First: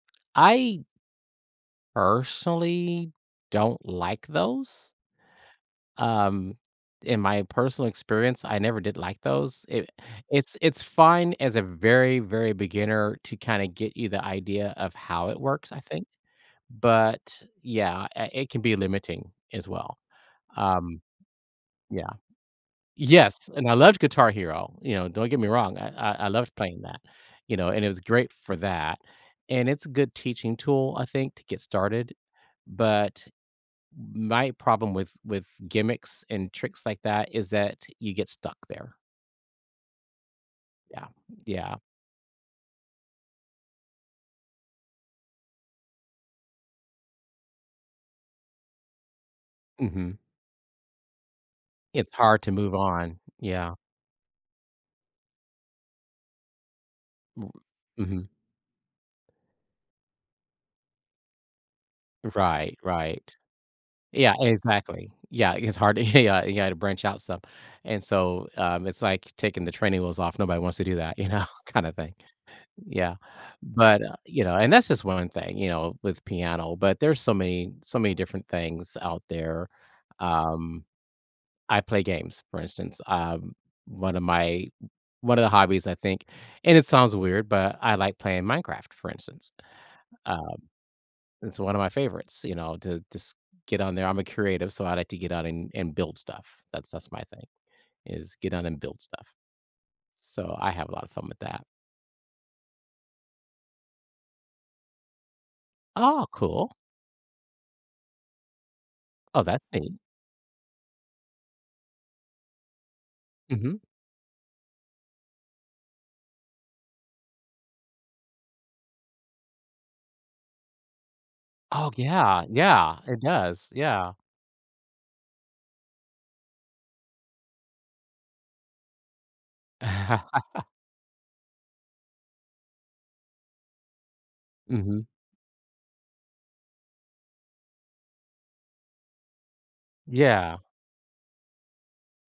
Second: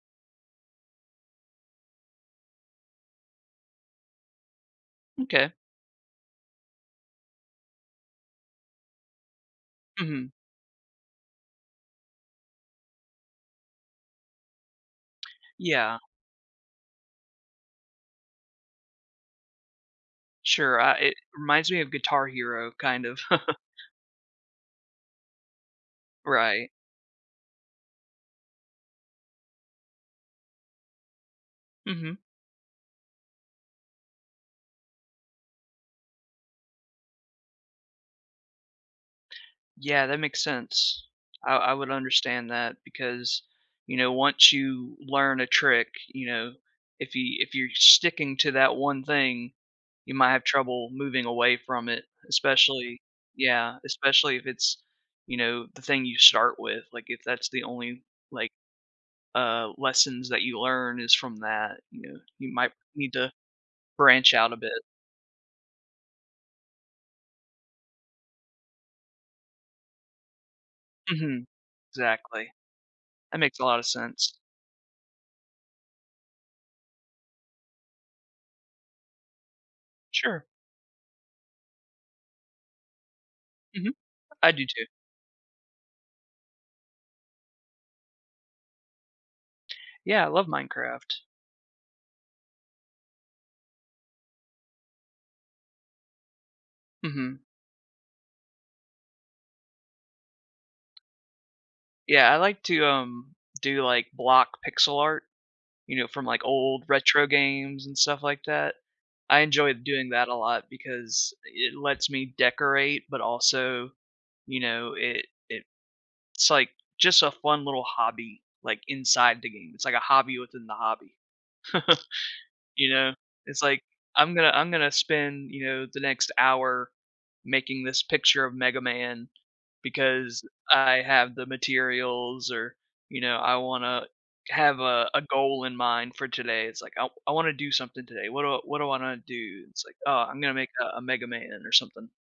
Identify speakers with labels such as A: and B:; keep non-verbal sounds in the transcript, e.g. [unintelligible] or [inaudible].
A: I personally don't like those.
B: M'kay.
A: Um, in my personal experience, I never did like those, it
B: Mhm.
A: it's it's fine as a very, very beginner to kinda get you the idea of how it works, I
B: Yeah.
A: think, but yeah, uh, it can be, uh, limiting as well,
B: Sure, uh,
A: um
B: it reminds me of
A: yeah.
B: Guitar Hero, kind of.
A: Yes,
B: [chuckles]
A: and I loved Guitar Hero, you know, don't get me wrong, I I I loved
B: Right.
A: playing that, you know, and it was great for that, and it's a good teaching tool I think to get started,
B: Mhm.
A: but my problem with with gimmicks and tricks like that is that you get stuck there.
B: Yeah, that makes
A: Yeah,
B: sense. I I
A: yeah.
B: would understand that because, you know, once you learn a trick, you know, if you if you're sticking to that one thing, you
A: Mhm.
B: might have trouble moving away from it,
A: It's hard to move
B: especially
A: on, yeah.
B: Yeah, especially if it's, you know, the thing you start with, like, if that's the
A: [unintelligible]
B: only,
A: Mhm.
B: like, uh, lessons that you learn is from that, you know, you might
A: Right,
B: need to
A: right.
B: branch
A: Yeah,
B: out a bit.
A: exactly, yeah, it's hard to yeah, ya you gotta branch out some, and so, um, it's like taking the training wheels off, nobody wants to do that, you know,
B: Mhm.
A: kinda thing,
B: Exactly.
A: yeah,
B: That makes a lotta
A: but, uh,
B: sense.
A: you know, and that's just one thing, you know, with piano, but there's so many so many different things out there,
B: Sure.
A: um, I play games for instance, um,
B: Mhm.
A: one of
B: I do
A: my
B: too.
A: o one of the hobbies I think, and it sounds weird, but I like playing Minecraft, for instance,
B: Yeah, I love
A: um,
B: Minecraft.
A: it's one of my favorites, you know, to to s get on there, I'm a creative, so I like to get on and and build stuff, that's that's my
B: Mhm.
A: thing, is get on and build stuff, so I have a lotta fun with that.
B: Yeah, I like to, um, do, like, block pixel art, you know, from,
A: Aw,
B: like,
A: cool.
B: old retro games and stuff like that. I
A: Oh, that's
B: enjoyed
A: neat.
B: doing that a lot because i it lets me decorate, but
A: Mhm.
B: also, you know, it it it's like just a fun little hobby, like, inside the game, it's like a hobby within the hobby,
A: Oh, yeah,
B: [chuckles] you
A: yeah,
B: know?
A: it
B: It's,
A: does,
B: like,
A: yeah.
B: "I'm gonna I'm gonna spend, you know, the next hour making this picture of Mega Man because
A: [laughs]
B: I have the materials or, you know, I wanna have
A: Mhm.
B: a a goal in mind for today." It's like, "I w I wanna do something today, what do what do I wanna do?" It's like, "Oh, I'm gonna
A: Yeah.
B: make a a Mega Man or something."